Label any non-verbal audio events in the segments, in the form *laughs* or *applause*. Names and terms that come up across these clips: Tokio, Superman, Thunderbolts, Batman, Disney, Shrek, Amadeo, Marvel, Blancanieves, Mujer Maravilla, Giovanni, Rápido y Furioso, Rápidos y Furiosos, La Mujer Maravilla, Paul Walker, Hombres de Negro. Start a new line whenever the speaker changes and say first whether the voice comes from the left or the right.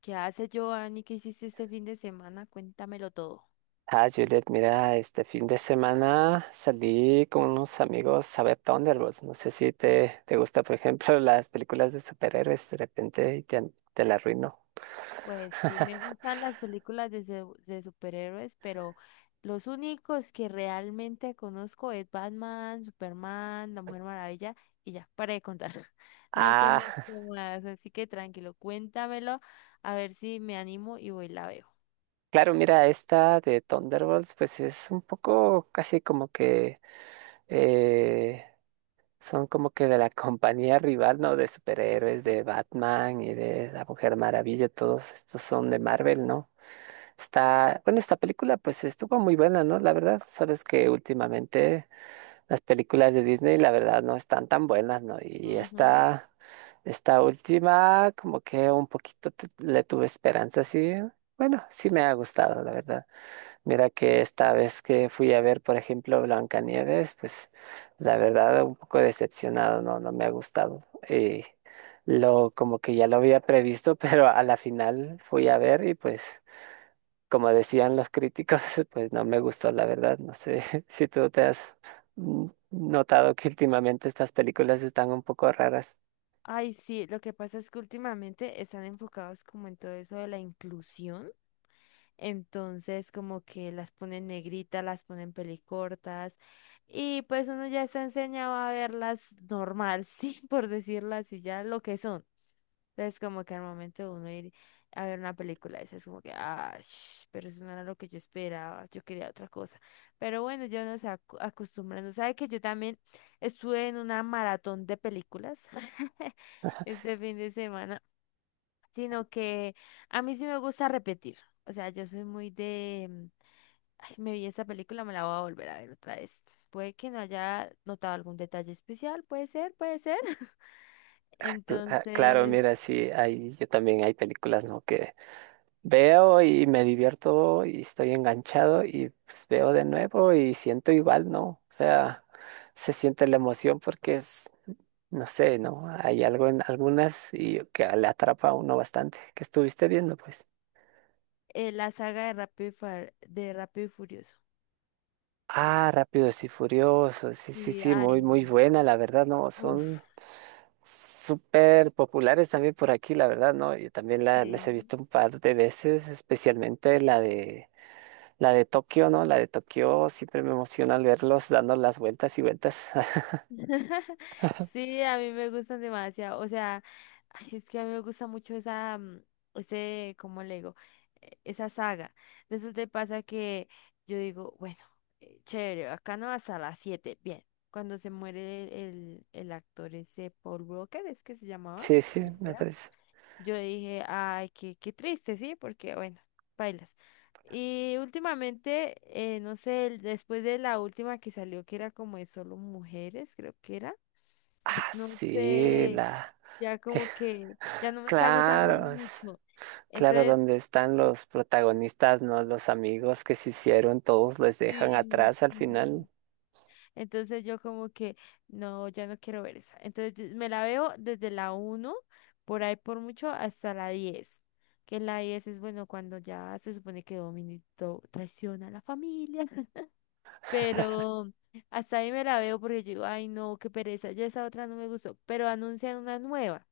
left: ¿Qué hace Giovanni? ¿Qué hiciste este fin de semana? Cuéntamelo todo.
right: Ah, Juliet, mira, este fin de semana salí con unos amigos a ver Thunderbolts. No sé si te gusta, por ejemplo, *laughs* las películas de superhéroes de repente y te la arruino.
left: Pues sí me
right: *laughs*
left: gustan las películas de superhéroes, pero los únicos que realmente conozco es Batman, Superman, La Mujer Maravilla y ya, para de contar. *laughs* No
right: Ah,
left: conozco más, así que tranquilo, cuéntamelo, a ver si me animo y voy y la veo.
right: claro, mira, esta de Thunderbolts, pues es un poco casi como que eh, son como que de la *laughs* compañía rival, ¿no? De superhéroes, de Batman y de la Mujer Maravilla, todos estos son de Marvel, ¿no? Está, bueno, esta película pues estuvo muy buena, ¿no? La verdad, sabes que últimamente las películas de Disney, la verdad, no están tan buenas, ¿no? Y
left: Ujú.
right: esta última, como que un poquito le tuve esperanza, sí. Bueno, sí me ha gustado, la verdad. Mira que esta vez que fui a ver, por ejemplo, Blancanieves, pues la verdad, un poco decepcionado, ¿no? No me ha gustado. Y lo, como que ya lo había previsto, *laughs* pero a la final fui a ver y pues como decían los críticos, *laughs* pues no me gustó, la verdad. No sé *laughs* si tú te has mm, notado que últimamente estas películas están un poco raras.
left: Ay, sí, lo que pasa es que últimamente están enfocados como en todo eso de la inclusión. Entonces, como que las ponen negritas, las ponen pelicortas, y pues uno ya está enseñado a verlas normal, *laughs* sí, por decirlo así, ya lo que son. Entonces, como que al momento de uno ir a ver una película, esa es como que, pero eso no era lo que yo esperaba, yo quería otra cosa. Pero bueno, ya uno se va acostumbrando. ¿Sabe que yo también estuve en una maratón de películas *laughs* este fin de semana? Sino que a mí sí me gusta repetir. O sea, yo soy muy de, ay, me vi esta película, me la voy a volver a ver otra vez. Puede que no haya notado algún detalle especial, puede ser, puede ser. *laughs*
right: Ah, claro,
left: Entonces,
right: mira, sí, hay, yo también hay películas, ¿no?, que veo y me divierto y estoy enganchado y pues veo de nuevo y siento igual, ¿no? O sea, se siente la emoción porque es, no sé, ¿no? Hay algo en algunas y que le atrapa a uno bastante, que estuviste viendo, pues.
left: la saga de Rápido y Furioso.
right: Ah, Rápidos y Furiosos, sí, sí,
left: Y,
right: sí, muy,
left: ay,
right: muy buena, la verdad, ¿no? Son
left: uff,
right: súper populares también por aquí, la verdad, ¿no? Yo también la, las he visto un par de veces, especialmente la de Tokio, ¿no? La de Tokio siempre me emociona al verlos dando las vueltas y vueltas. *laughs*
left: *laughs* sí, a mí me gustan demasiado. O sea, ay, es que a mí me gusta mucho esa, ese, ¿cómo le digo? Esa saga. Resulta y pasa que yo digo, bueno, chévere, acá no hasta las 7, bien. Cuando se muere el actor ese Paul Walker, es que se llamaba,
right: Sí, sí,
left: creo que
right: me
left: era.
right: parece.
left: Yo dije, ay, qué, qué triste, sí, porque bueno, bailas. Y últimamente, no sé, después de la última que salió, que era como de solo mujeres, creo que era,
right: Ah,
left: pues no
right: sí,
left: sé,
right: la...
left: ya como que ya no
right: *laughs*
left: me está gustando
right: Claro, es-
left: mucho.
right: claro,
left: Entonces,
right: donde están los protagonistas, ¿no? Los amigos que se hicieron, todos les dejan
left: sí,
right: atrás al final.
left: sí. Entonces yo como que no, ya no quiero ver esa. Entonces me la veo desde la 1 por ahí por mucho, hasta la 10. Que la 10 es bueno cuando ya se supone que Dominito traiciona a la familia. *laughs* Pero hasta ahí me la veo porque yo digo, ay no, qué pereza, ya esa otra no me gustó. Pero anuncian una nueva.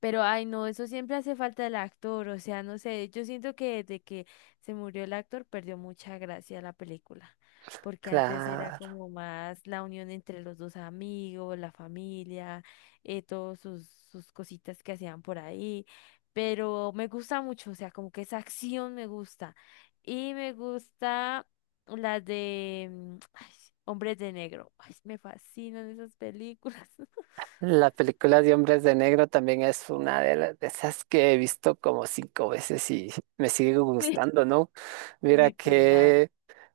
left: Pero, ay, no, eso siempre hace falta el actor, o sea, no sé, yo siento que desde que se murió el actor perdió mucha gracia la película, porque antes era
right: Claro.
left: como más la unión entre los dos amigos, la familia, todos sus cositas que hacían por ahí, pero me gusta mucho, o sea, como que esa acción me gusta, y me gusta la de *tsk* ay, Hombres de Negro, ay, me fascinan esas películas. *laughs*
right: La película de Hombres de Negro también es una de, de esas que he visto como cinco veces y me sigue
left: Sí.
right: gustando, ¿no? Mira
left: Literal.
right: que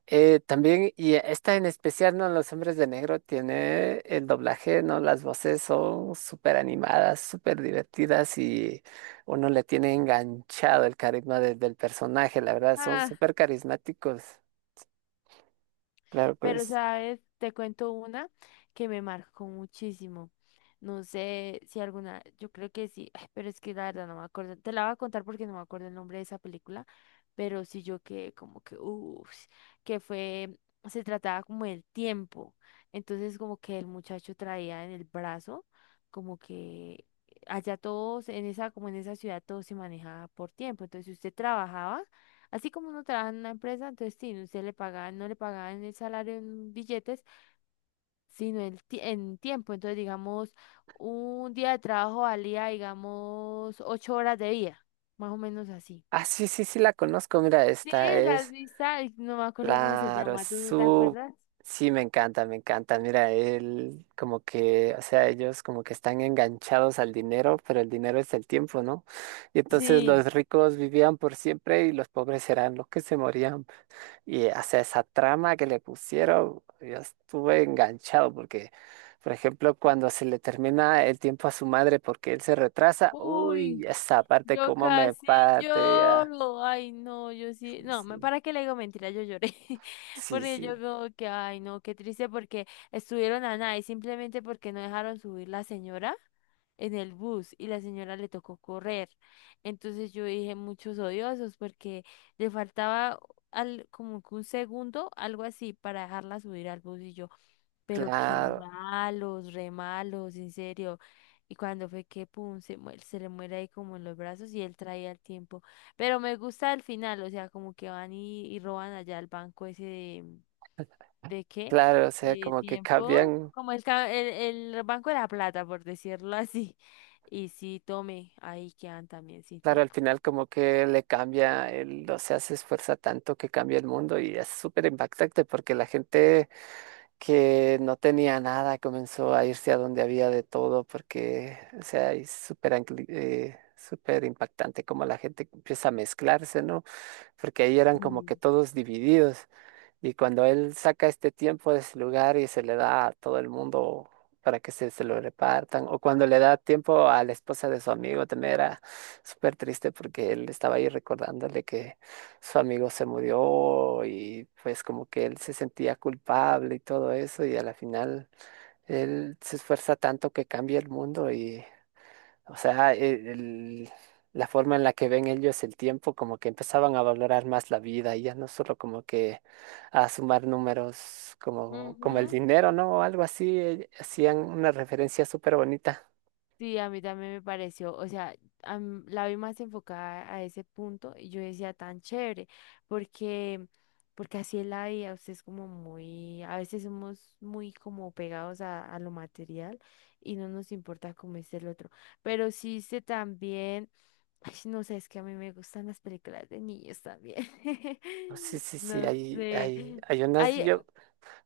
right: también, y esta en especial, ¿no? Los Hombres de Negro tiene el doblaje, ¿no? Las voces son súper animadas, súper divertidas y uno le tiene enganchado el carisma del personaje, la verdad, son
left: Ah,
right: súper carismáticos. Claro,
left: pero
right: pues.
left: ¿sabes? Te cuento una que me marcó muchísimo. No sé si alguna, yo creo que sí, ay, pero es que la verdad no me acuerdo. Te la voy a contar porque no me acuerdo el nombre de esa película, pero sí yo que como que, uff, que fue, se trataba como del tiempo. Entonces como que el muchacho traía en el brazo, como que allá todos, en esa, como en esa ciudad todo se manejaba por tiempo. Entonces, si usted trabajaba, así como uno trabaja en una empresa, entonces sí, usted le pagaban, no le pagaban el salario en billetes, sino el en tiempo. Entonces, digamos, un día de trabajo valía, digamos, 8 horas de vida, más o menos así.
right: Ah, sí, sí, sí, la conozco, mira,
left: Sí,
right: esta
left: la
right: es.
left: lista, ay, no me acuerdo cómo se
right: Claro, es
left: llama, ¿tú no te
right: su...
left: acuerdas?
right: Sí, me encanta, me encanta. Mira, él como que, o sea, ellos como que están enganchados al dinero, pero el dinero es el tiempo, ¿no? Y entonces
left: Sí.
right: los ricos vivían por siempre y los pobres eran los que se morían. Y, o sea, esa trama que le pusieron, yo estuve enganchado porque, por ejemplo, cuando se le termina el tiempo a su madre porque él se retrasa, uy,
left: Uy.
right: esa parte
left: Yo
right: como me
left: casi
right: parte ya.
left: lloro, ay no, yo sí,
right: Sí,
left: no,
right: sí,
left: para qué le digo mentira, yo lloré, *laughs*
right: sí,
left: porque yo
right: sí.
left: como que, ay no, qué triste, porque estuvieron a nada y simplemente porque no dejaron subir la señora en el bus y la señora le tocó correr, entonces yo dije, muchos odiosos, porque le faltaba al, como que 1 segundo, algo así, para dejarla subir al bus y yo. Pero qué
right: Claro.
left: malos, re malos, en serio. Y cuando fue que pum, se le muere ahí como en los brazos y él traía el tiempo. Pero me gusta el final, o sea, como que van y roban allá el banco ese ¿de qué?
right: Claro, o sea,
left: De
right: como que
left: tiempo,
right: cambian,
left: como el Banco de la Plata, por decirlo *laughs* así. Y sí, tome, ahí quedan también sin
right: claro, al
left: tiempo.
right: final como que le cambia, el, o sea, se esfuerza tanto que cambia el mundo y es súper impactante porque la gente que no tenía nada comenzó a irse a donde había de todo porque, o sea, es súper impactante como la gente empieza a mezclarse, ¿no? Porque ahí eran como que
left: Sí.
right: todos divididos. Y cuando él saca este tiempo de ese lugar y se le da a todo el mundo para que se lo repartan, o cuando le da tiempo a la esposa de su amigo, también era súper triste porque él estaba ahí recordándole que su amigo se murió y pues como que él se sentía culpable y todo eso, y a la final él se esfuerza tanto que cambia el mundo, o sea, la forma en la que ven ellos el tiempo, como que empezaban a valorar más la vida y ya no solo como que a sumar números como, como el
left: Ujú.
right: dinero, ¿no? O algo así, hacían una referencia súper bonita.
left: Sí, a mí también me pareció, o sea, la vi más enfocada a ese punto y yo decía tan chévere, porque, porque, así es la vida, usted es como muy, a veces somos muy como pegados a lo material y no nos importa cómo es el otro, pero sí sé también, ay, no sé, es que a mí me gustan las películas de niños también, *laughs*
right: No, sí, sí, sí,
left: no
right: hay,
left: sé,
right: hay, hay unas,
left: hay.
right: yo,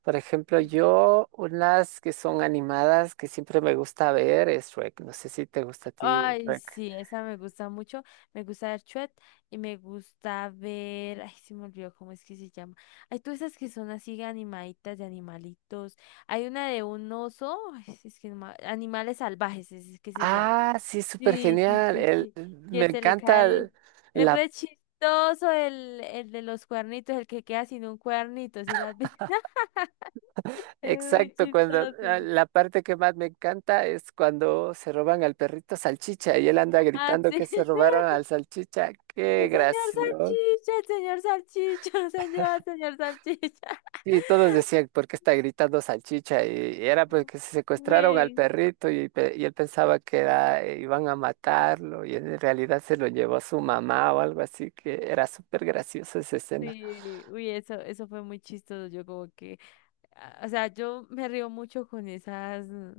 right: por ejemplo, yo, unas que son animadas que siempre me gusta ver es Shrek. No sé si te gusta a ti,
left: Ay,
right: Shrek.
left: sí, esa me gusta mucho. Me gusta ver Chuet y me gusta ver. Ay, se me olvidó cómo es que se llama. Hay todas esas que son así animaditas de animalitos. Hay una de un oso. Ay, sí, es que no ma- Animales salvajes, es que se llama.
right: Ah, sí, súper
left: Sí, sí,
right: genial.
left: sí,
right: El,
left: sí.
right: me
left: Que se le
right: encanta
left: cae.
right: el-
left: Es
right: la
left: re chistoso el de los cuernitos, el que queda sin un cuernito, ¿si lo has visto? *laughs* Es muy
right: Exacto, cuando
left: chistoso.
right: la parte que más me encanta es cuando se roban al perrito salchicha y él anda
left: Ah,
right: gritando
left: sí.
right: que se
left: *laughs*
right: robaron al salchicha. Qué gracioso.
left: El señor salchicha, *laughs* señor, señor salchicha.
right: Y todos
left: *laughs*
right: decían, ¿por qué está gritando salchicha? Y era porque se secuestraron al
left: Sí,
right: perrito y, y él pensaba que era, iban a matarlo y en realidad se lo llevó su mamá o algo así, que era súper graciosa esa escena.
left: sí, uy, eso fue muy chistoso. Yo como que o sea, yo me río mucho con esas,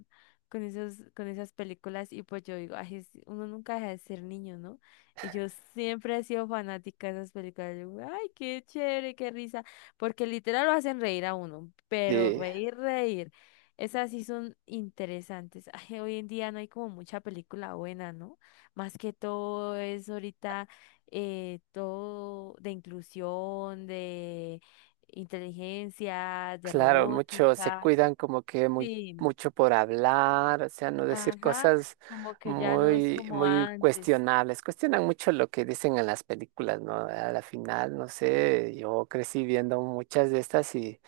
left: con esos, con esas películas y pues yo digo, ay, uno nunca deja de ser niño, ¿no? Y yo siempre he sido fanática de esas películas. Yo, ay, qué chévere, qué risa, porque literal lo hacen reír a uno, pero
right: Sí.
left: reír, reír. Esas sí son interesantes. Ay, hoy en día no hay como mucha película buena, ¿no? Más que todo es ahorita, todo de inclusión, de inteligencia, de
right: Claro, muchos se
left: robótica,
right: cuidan como que muy
left: sí,
right: mucho por hablar, o sea, no decir
left: ajá,
right: cosas
left: como que ya no es
right: muy
left: como
right: muy
left: antes,
right: cuestionables. Cuestionan mucho lo que dicen en las películas, ¿no? A la final, no sé, yo crecí viendo muchas de estas y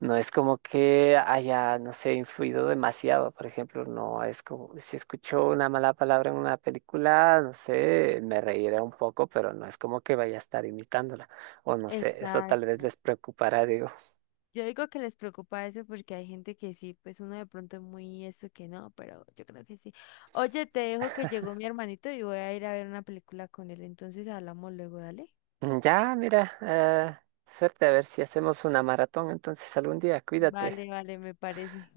right: no es como que haya, no sé, influido demasiado, por ejemplo, no es como si escucho una mala palabra en una película, no sé, me reiré un poco, pero no es como que vaya a estar imitándola, o no sé, eso tal vez
left: exacto.
right: les preocupará, digo.
left: Yo digo que les preocupa eso porque hay gente que sí, pues uno de pronto es muy eso que no, pero yo creo que sí. Oye, te dejo que llegó mi hermanito y voy a ir a ver una película con él, entonces hablamos luego, dale.
right: Ya, mira, suerte a ver si hacemos una maratón entonces algún día, cuídate.
left: Vale, vale, me parece.